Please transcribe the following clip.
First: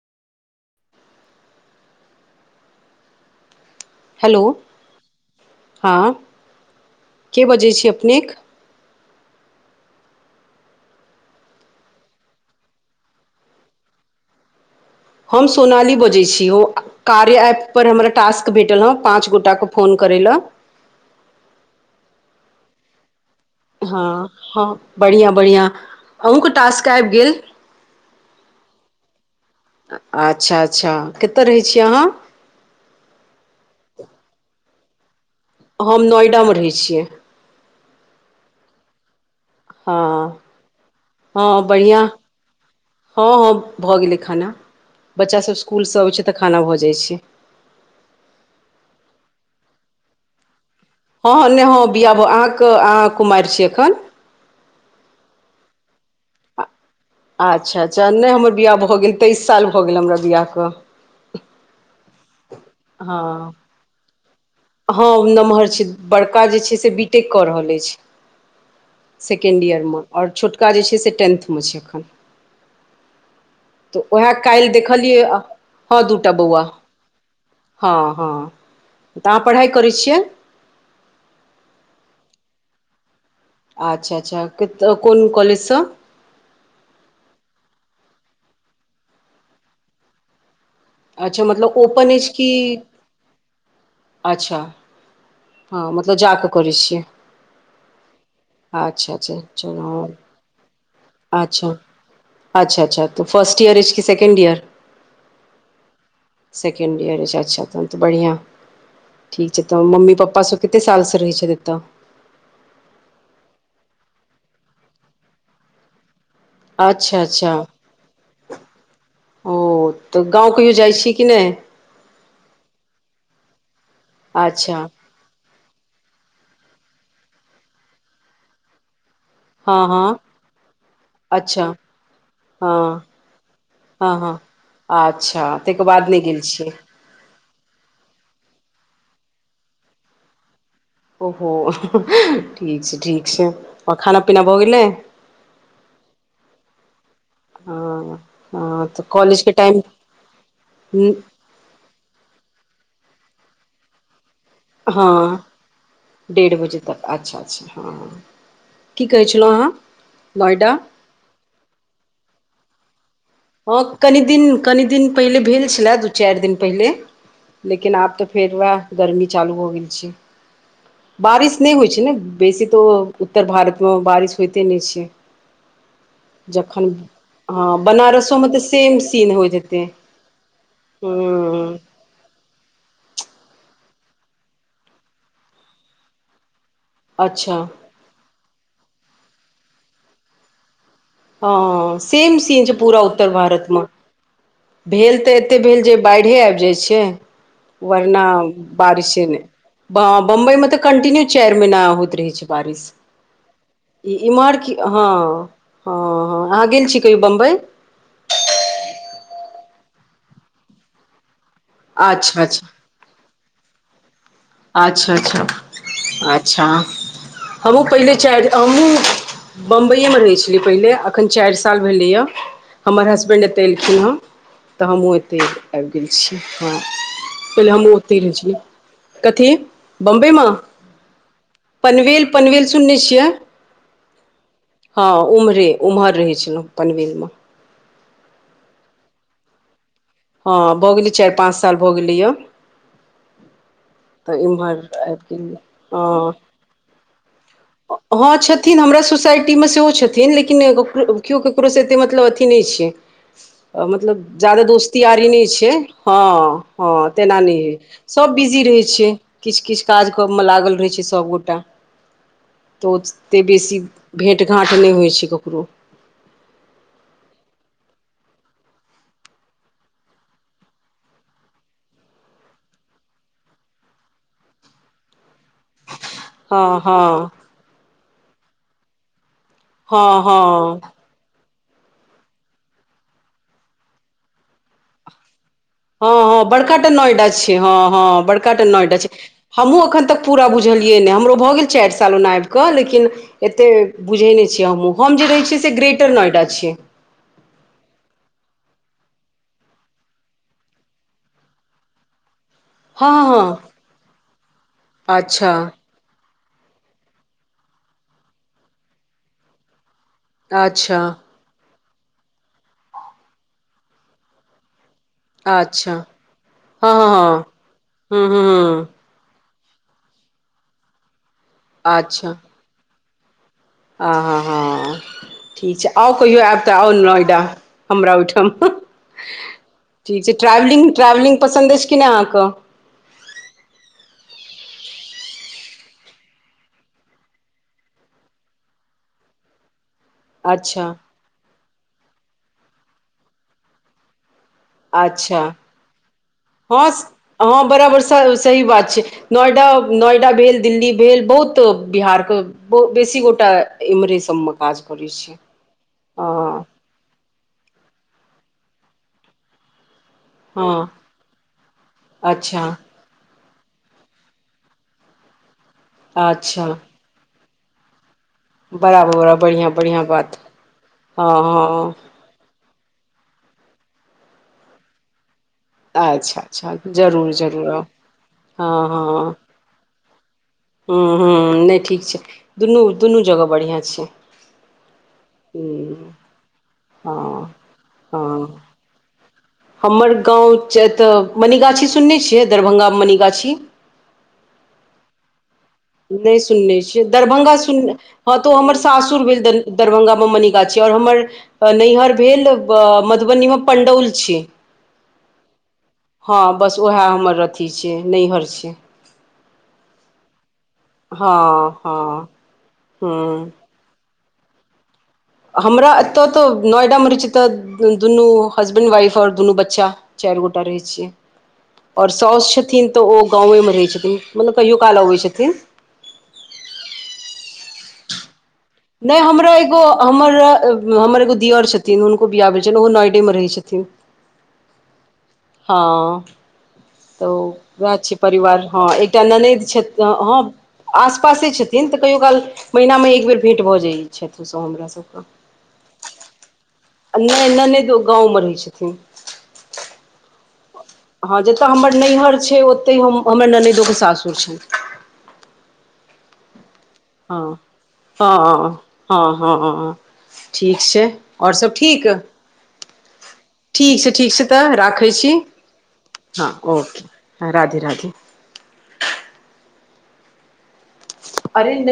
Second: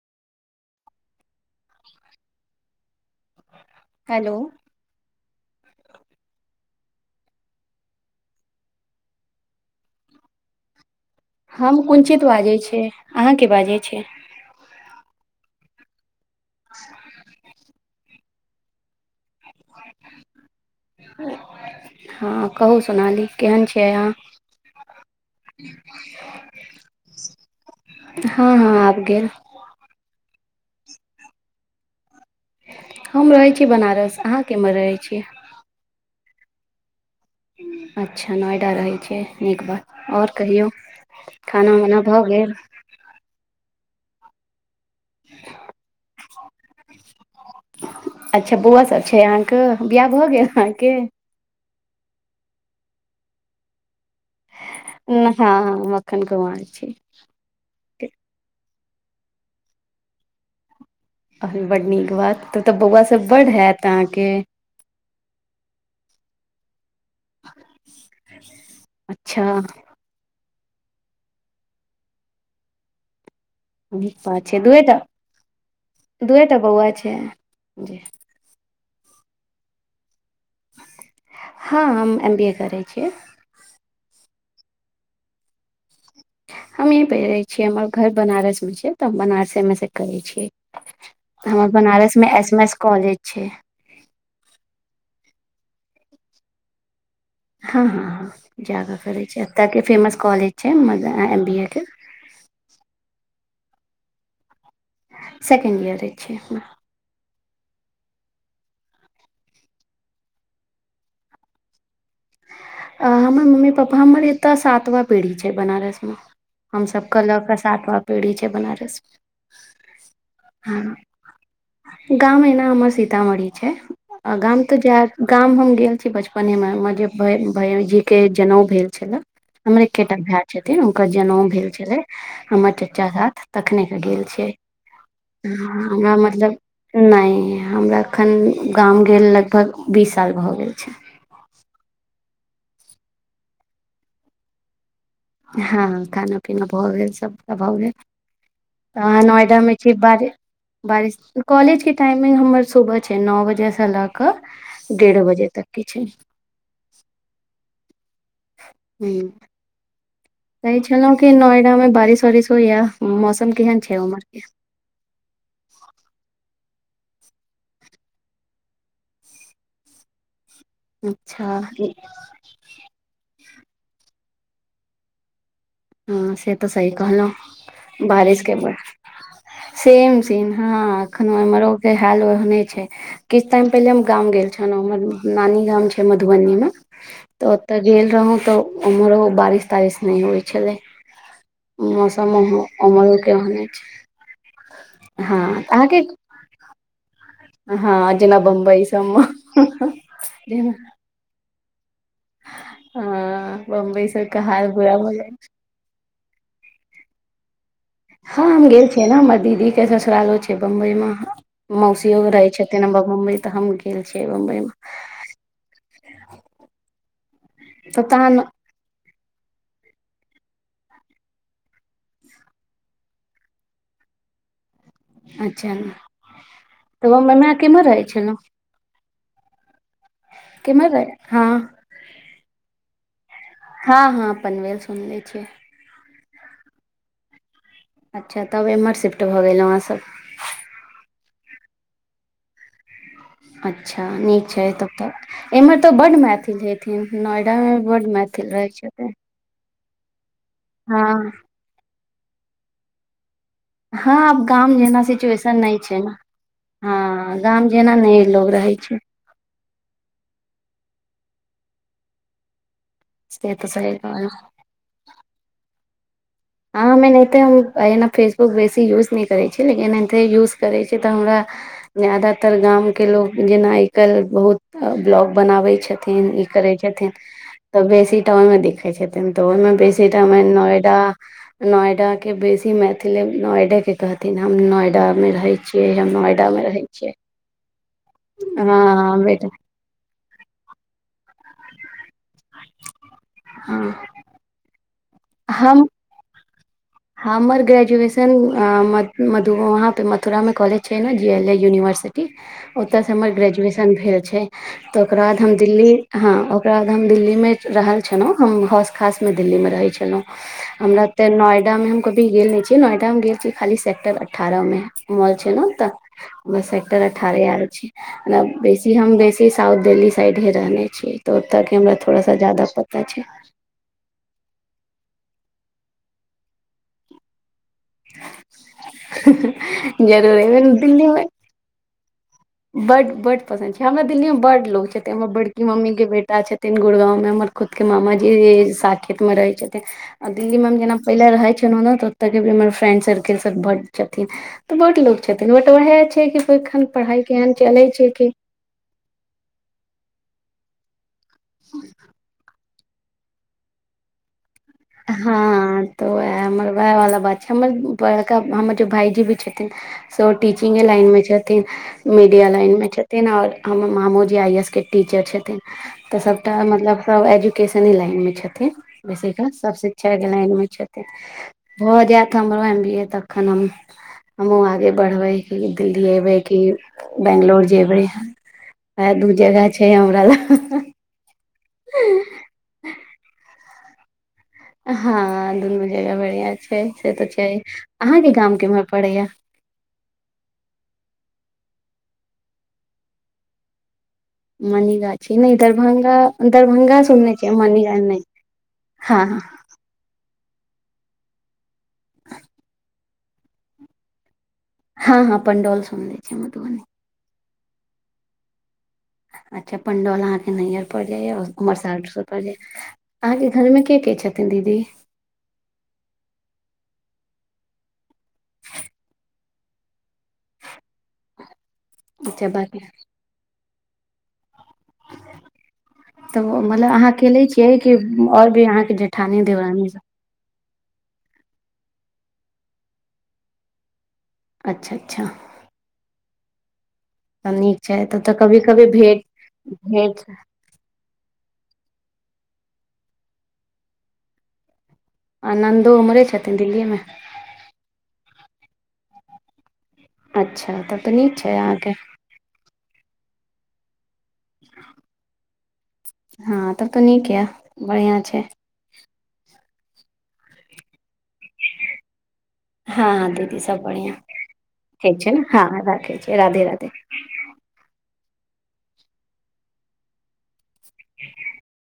[unintelligible] hello हं के बजै छी अपनेक हम कुञ्चित बाजै छी आहाँ के बाजैत छी हम सोनाली बजै छी ओ कार्य ऐप पर हमरा टास्क भेटल हँ पाँच गोटाके फोन करै लय हँ कहु सोनाली केहन छै हँ अहाँ हँ बढ़िआँ बढ़िआँ अहूँके टास्क आबि गेल हँ हँ आइब गेल अच्छा अच्छा कतऽ रहै छियै आहाँ हम रहै छी बनारस अहाँ केम्हर रहैत छियै हम नोएडा में रहै छियै अच्छा नोएडा रहै छै नीक हँ बात और कहियौ हँ खाना बढ़िआँ उना भऽ गेल हँ हँ भऽ गेलै खाना बच्चासब इस्कुलसँ अबैत छै तऽ खाना भऽ जाइत छै अच्छा बौआ सब छै अहाँके बियाह भऽ गेल आहाँके हँ हँ में ह बिआ बू अहाँके अहाँ कुमार छीये एखन हं हँ मखन घुमा छी अच्छा अच्छा नै हमर बियाह भऽ गेल तेइस साल भऽ गेल हमरा बियाहके अ बड नीक बात तऽ तऽ बौआ सब बड होयत अहाँके हं नमहर छै बड़का जे छै से बी टेक कऽ रहल अछि अच्छा सेकेण्ड ईयर में ओर छोटका जे छै से टेन्थमे छै एखन तऽ नीक उएह बात छै काल्ह दूएटा देखलियै हँ दूटा बौआ छै जी हँ हँ तऽ आहाँ पढ़ाइ करै छियै हं हम एम बी ए करै छियै अच्छा अच्छा कोन कॉलेज स हमही पै छियै हमर घर बनारसमे छै तऽ हम बनारसेमे सँ करै छियै अच्छा मतलब हमर ओपन बनारस में अछि कि एस एम एस कॉलेज छै अच्छा हं मतलब जा कऽ करै छियै हं हँ हँ जगऽ अच्छा करै छै अच्छा एतऽ के चलू फेमस कॉलेज छै एम बी अच्छा ए के अच्छा अच्छा तऽ फर्स्ट इयर अछि कि सेकंड ईयर सेकंड इयर छय अच्छा तऽ बढ़िया ठीक छै त मम्मी पप्पा पासु कत सालस रहै छै दत हमर मम्मी पापा हमर एतय सातवा पीढ़ी छै बनारस में अच्छा हमसभके लऽ अच्छा कऽ सातवा पीढ़ी छय बनारसमे ओ तऽ गाँव कहियो जाइ छी कि नय गाम एना हमर सीतामढ़ी छै गाम अच्छा तऽ जार गाम हम गेल छी बचपने में हम जे भजी के जनउ भेल छले हमर हँ एकेटा हँ भाय छथिन हुनकर जनउ अच्छा भेल छलै हमर हँ चाचा साथ तखने के हँ गेल हँ छियै अच्छा तहिके बाद नहि गेल छियै नय हमरा एखन गाम गेल लगभग बीस साल भऽ गेल छै ओहो ठीक छै ठीक छै आरो खाना पीना भऽ गेलै हं खाना पीना भऽ गेल सबटा भऽ गेल हँ हँ तऽ आ कॉलेजके नयदमे टाइम छी बारि कॉलेजके टाइमिंग हमर सुबह छय नओ बजेसँ लग हं डेढ़ बजे तक अच्छा अच्छा हँ की कहै छलहुँ आँहा तै छलहुँ कि नोएडा मे बारिश वारिश होइयाम हँ कनि दिन कनि दिन पहिले भेल छलए दू चाइर दिन पहिले लेकिन आब तऽ फेर वएह गर्मी चालू हो गेल छय बारिश अच्छा नय होइ ई- छै ने बेसी तऽ उत्तर भारतमे बारिश होइते नहि छै हँ से तऽ जखन सही कहलौ हँ बारिश बनारसोमे तऽ सेम सीन होइत हेतै सेम सेम हं एखनोरो हूँ के हाल ओहने छै किछ टाइम पहिले हम गाम गेल छलहुँ हमर नानी गाम छै मधुबनी मे तऽ अच्छा ओतऽ गेल रहौ तऽ उम्हर रह बारिश तारिश नय होइ छलै हं मौसम सेम ओहो- सीन छै पूरा उम्हरो के उत्तर ओहने भारतमे छै भेल तऽ एतेक हँ भेल जे अहाँके बाढ़ि आबि जाइत छै हँ वरना जेना बम्बई सबमे बारिशे ने बम्बई में जेना तऽ कंटिन्यू चारि महिना होइत रहै छै बारिश हँ बम्बई ई सबके महर हाल बुरा ह भऽ जाइ हँ ह अहाँ गेल छी कहियो बम्बई हँ हम गेल छियै ने हमर दीदी के ससुरालो छय बम्बई मे मौसी अच्छा अच्छा रहे छथिन बम्बई ते हम गेल छे बम्बई में अच्छा अच्छा अच्छा हमहूँ तऽ पहिले तहन चारि हमहूँ बम्बइए में रहै छलै पहिले एखन चारि साल भेलैए हमर हसबैंड एतऽ एलखिन हँ तऽ हमहूँ एतहि अच्छा आबि गेल छियै हँ तऽ बम्बई मे पहिले केम्हर हमहूँ रहै ओतहि छलहुँ रहियै कथी बॉम्बे में के म रहै हँ पनवेल पनवेल सुनने छियै हँ हँ पनवेल सुन ले छियै ओम्हर रहै छलहुँ पनवेल में अच्छा तब एम्हर शिफ्ट भ गेलहुँ अहाँसब हँ भऽ गेलै चारि पाँच साल भऽ गेलै यौ अच्छा नीक छय इम्हर तब आबि तऽ गेलियै एम्हर तऽ हँ बड्ड मैथिल हे नोएडा में बड्ड मैथिल रहै छथित सोसाइटी में सेहो छथिन लेकिन केओ ककरोसँ एत मतलब अथी नहि छै हँ मतलब आब जादा गाम दोस्ती जेना यारी नय सिचुएशन छै नहि ने हँ हँ तेना न गाम जेना नहि सब लोग बिजी रहै छै किछ किछु काज क मे लागल रहे छै सबगोटा तऽ ओतेक से तऽ बेसी सही कहलौं भेँट घाँट नय होइ छै ककरो हँ हम एनाहिते हम एना फेसबुक बेसी यूज नहि करैत छी लेकिन एनाहिते यूज करैत छीयै तऽ हमरा जादातर गाम के लोग जेना आइ काल्हि बहुत ब्लॉग बनाबै छथिन ई हँ करै हँ छथिन तऽ बेसीटा ओहिमे दै छथिन तऽ ओहि में हँ बेसी टाइम हँ नोएडा नोएडा के बेसी मैथिल नोएडा के कहथिन हम नोएडा में रहे हँ हँ बड़का टा नोएडा छै हँ हँ बड़काटा हँ नोएडा छै हँ बेटा हमहुँ एखन तक पूरा बुझलियै ने हमरो भऽ गेल चाइर साल ओना आब कऽ लेकिन एते हँ बुझे नहि छिय हमहुँ हम जे रहै छियै से हम ग्रेटर नोएडा छियै हमर ग्रेजुएशन वहाँ पे मथुरा में कॉलेज छै ने ना जे एल ए यूनिवर्सिटी [unintelligible] एतऽसँ हमर हँ ग्रेजुएशन भेल छै तऽ ओकर बाद अच्छा हम दिल्ली हँ ओकरा बाद हम दिल्लीमे रहल छलहुँ हम होस खासमे दिल्लीमे रहै छलहुँ अच्छा हमरा तऽ नोएडा में हम कभी गेल नहि छीयै नोएडा मे गेल छीयै खाली सेक्टर अठारह मे मॉल छै नें तऽ अच्छा बस हँ सेक्टर हँ हँ अठारहे आर हँ छै हँ बेसी हम बेसी साउथ देल्ही साइड ह रहने छियै तऽ ओतऽ के हमरा थोड़ा अच्छा सा जादा पता छै आ हं हं ठीक छै आउ कहियो आब तऽ आउ नोएडा हमरा ओहिठाम ठीक छै जरूर एबे दिल्लीमे ट्रेवलिंग पसन्द अछि कि नहि अहाँकेँ बड पसन्द छै हमरा दिल्लीमे बड लोक छथिन हमर बड़की मम्मीके बेटा छथिन गुड़गाँवमे हमर खुद के मामा जी साकत में रहै छथिन आ दिल्ली में हम अच्छा जेना पहिले रहै छलहु ने तऽ ओत के भी हमर फ्रेंड सर्किल सब बड्ड छथिन तऽ बहुडो अच्छा छथिन ब त वएह छै किखन हँ पढ़ाइ हँ बराबर सही बात छै नोएडा नोएडा भेल दिल्ली भेल बहुत बिहार के बेसी गोटा इम्हरे सब में काज करै छै हँ तो हँ हमर वएह वालला बात छै हमर बड़का हमर जे भायजी भी छथिन सो टीचिंगे हँ लाइन में छथिथिन मिडिया अच्छा लान मे तेहीना हमर मामूजी आइ ए एस के टीचर छथिन तऽ सबटा अच्छा मतलब सब एजुकेशन लाइन में छथिन बराबर बढ़िआँ सब बढ़िआँ शिक्षा के बात लाइन में छथिन हँ हँ भऽ जायत रह एम बी ए तखन हम हमहु आगे बढ़बै कि दिल्ली एबै अच्छा की अच्छा जरूर बंगलोर जरूर आउ जेबे हँ वोहे दू जगह छै हमरा लय ह्मँम ह्मँ नहि ठीक छै दुनू दुनू जगह बढ़िआँ छै हँ दुनु हूँ जगह बढ़ियां छै से तऽ छै हँ अहाँके गाम हँ केम्हर पड़ैया हमर गाँव छै ए तऽ मनिगाछी सुनने छियै दरभंगा में मनिगाछी मनिगा छि दर नै सुनने छियै दरभ्ंगा सुन हँ नहि तऽ ओ हमर सासुर हँ भेल हँ दर दरभंगामे मणिगाछी आओर हमर नैहर भेल मधुबनी में पण्डौल छी हँ हँ पंडौल सुनने छियै हं बस मधुबनी उएह हमर अथी छै नैहर छै अच्छा पंडोलहाँ के नैहर पजाइया हँ उमर साालठ स हँ पड़ जाया अहाँके हूँ घर में के के छथिन दीदी हमरा एतय तऽ नोएडा में रह छै एतऽ दुनू हसबैंड वाइफ आओर दुनू बच्चा चाइर गोटा रहै छीये ओर अच्छा सासस बाकी छथिन तऽ ओ गाँमे रहैत छथिन मतलब कहियो काल अबैत छथिन तब मतलब अहाँ अकेेले छियै की और भी अहाँ नय हमरा एगो हमर हमर एगो दिअर छथिन हुनको बिआह भेलै छइन ओहो नॉइडेमे रहै छथिन अच्छा अच्छा हँ तऽ तब नीक उएह छै तब तऽ कभी परिवार कभी हँ एकटा भेट ननैद छइथ भेट आसपासे छथिन तऽ कहियो काल महिना में एक बेर भेँट भऽ जाइ छथि ओसभ हमरासभकेँ आ नन्दो उम्हरे छथिन दिल्लीमे नै न नहि दो गाँंवमे रहै छथिन अच्छा तब तऽ नीक हँ छै जतय अहाँके हमर नैहर छै ओतइ हम हमर ननैदोे सासुर छ हँ तब तऽ नीक य हँ बढ़िआं हँ छै हँ हँ हँँ ठीक छै आओर सभ ठीक हँ हँ दीदी सब ठीक छै बढ़ियां ठीक छै तऽ राखै ठीक छै छी ने हँ राखै छियै हं राधे राधे ओके हं राधे राधे हं परे नहि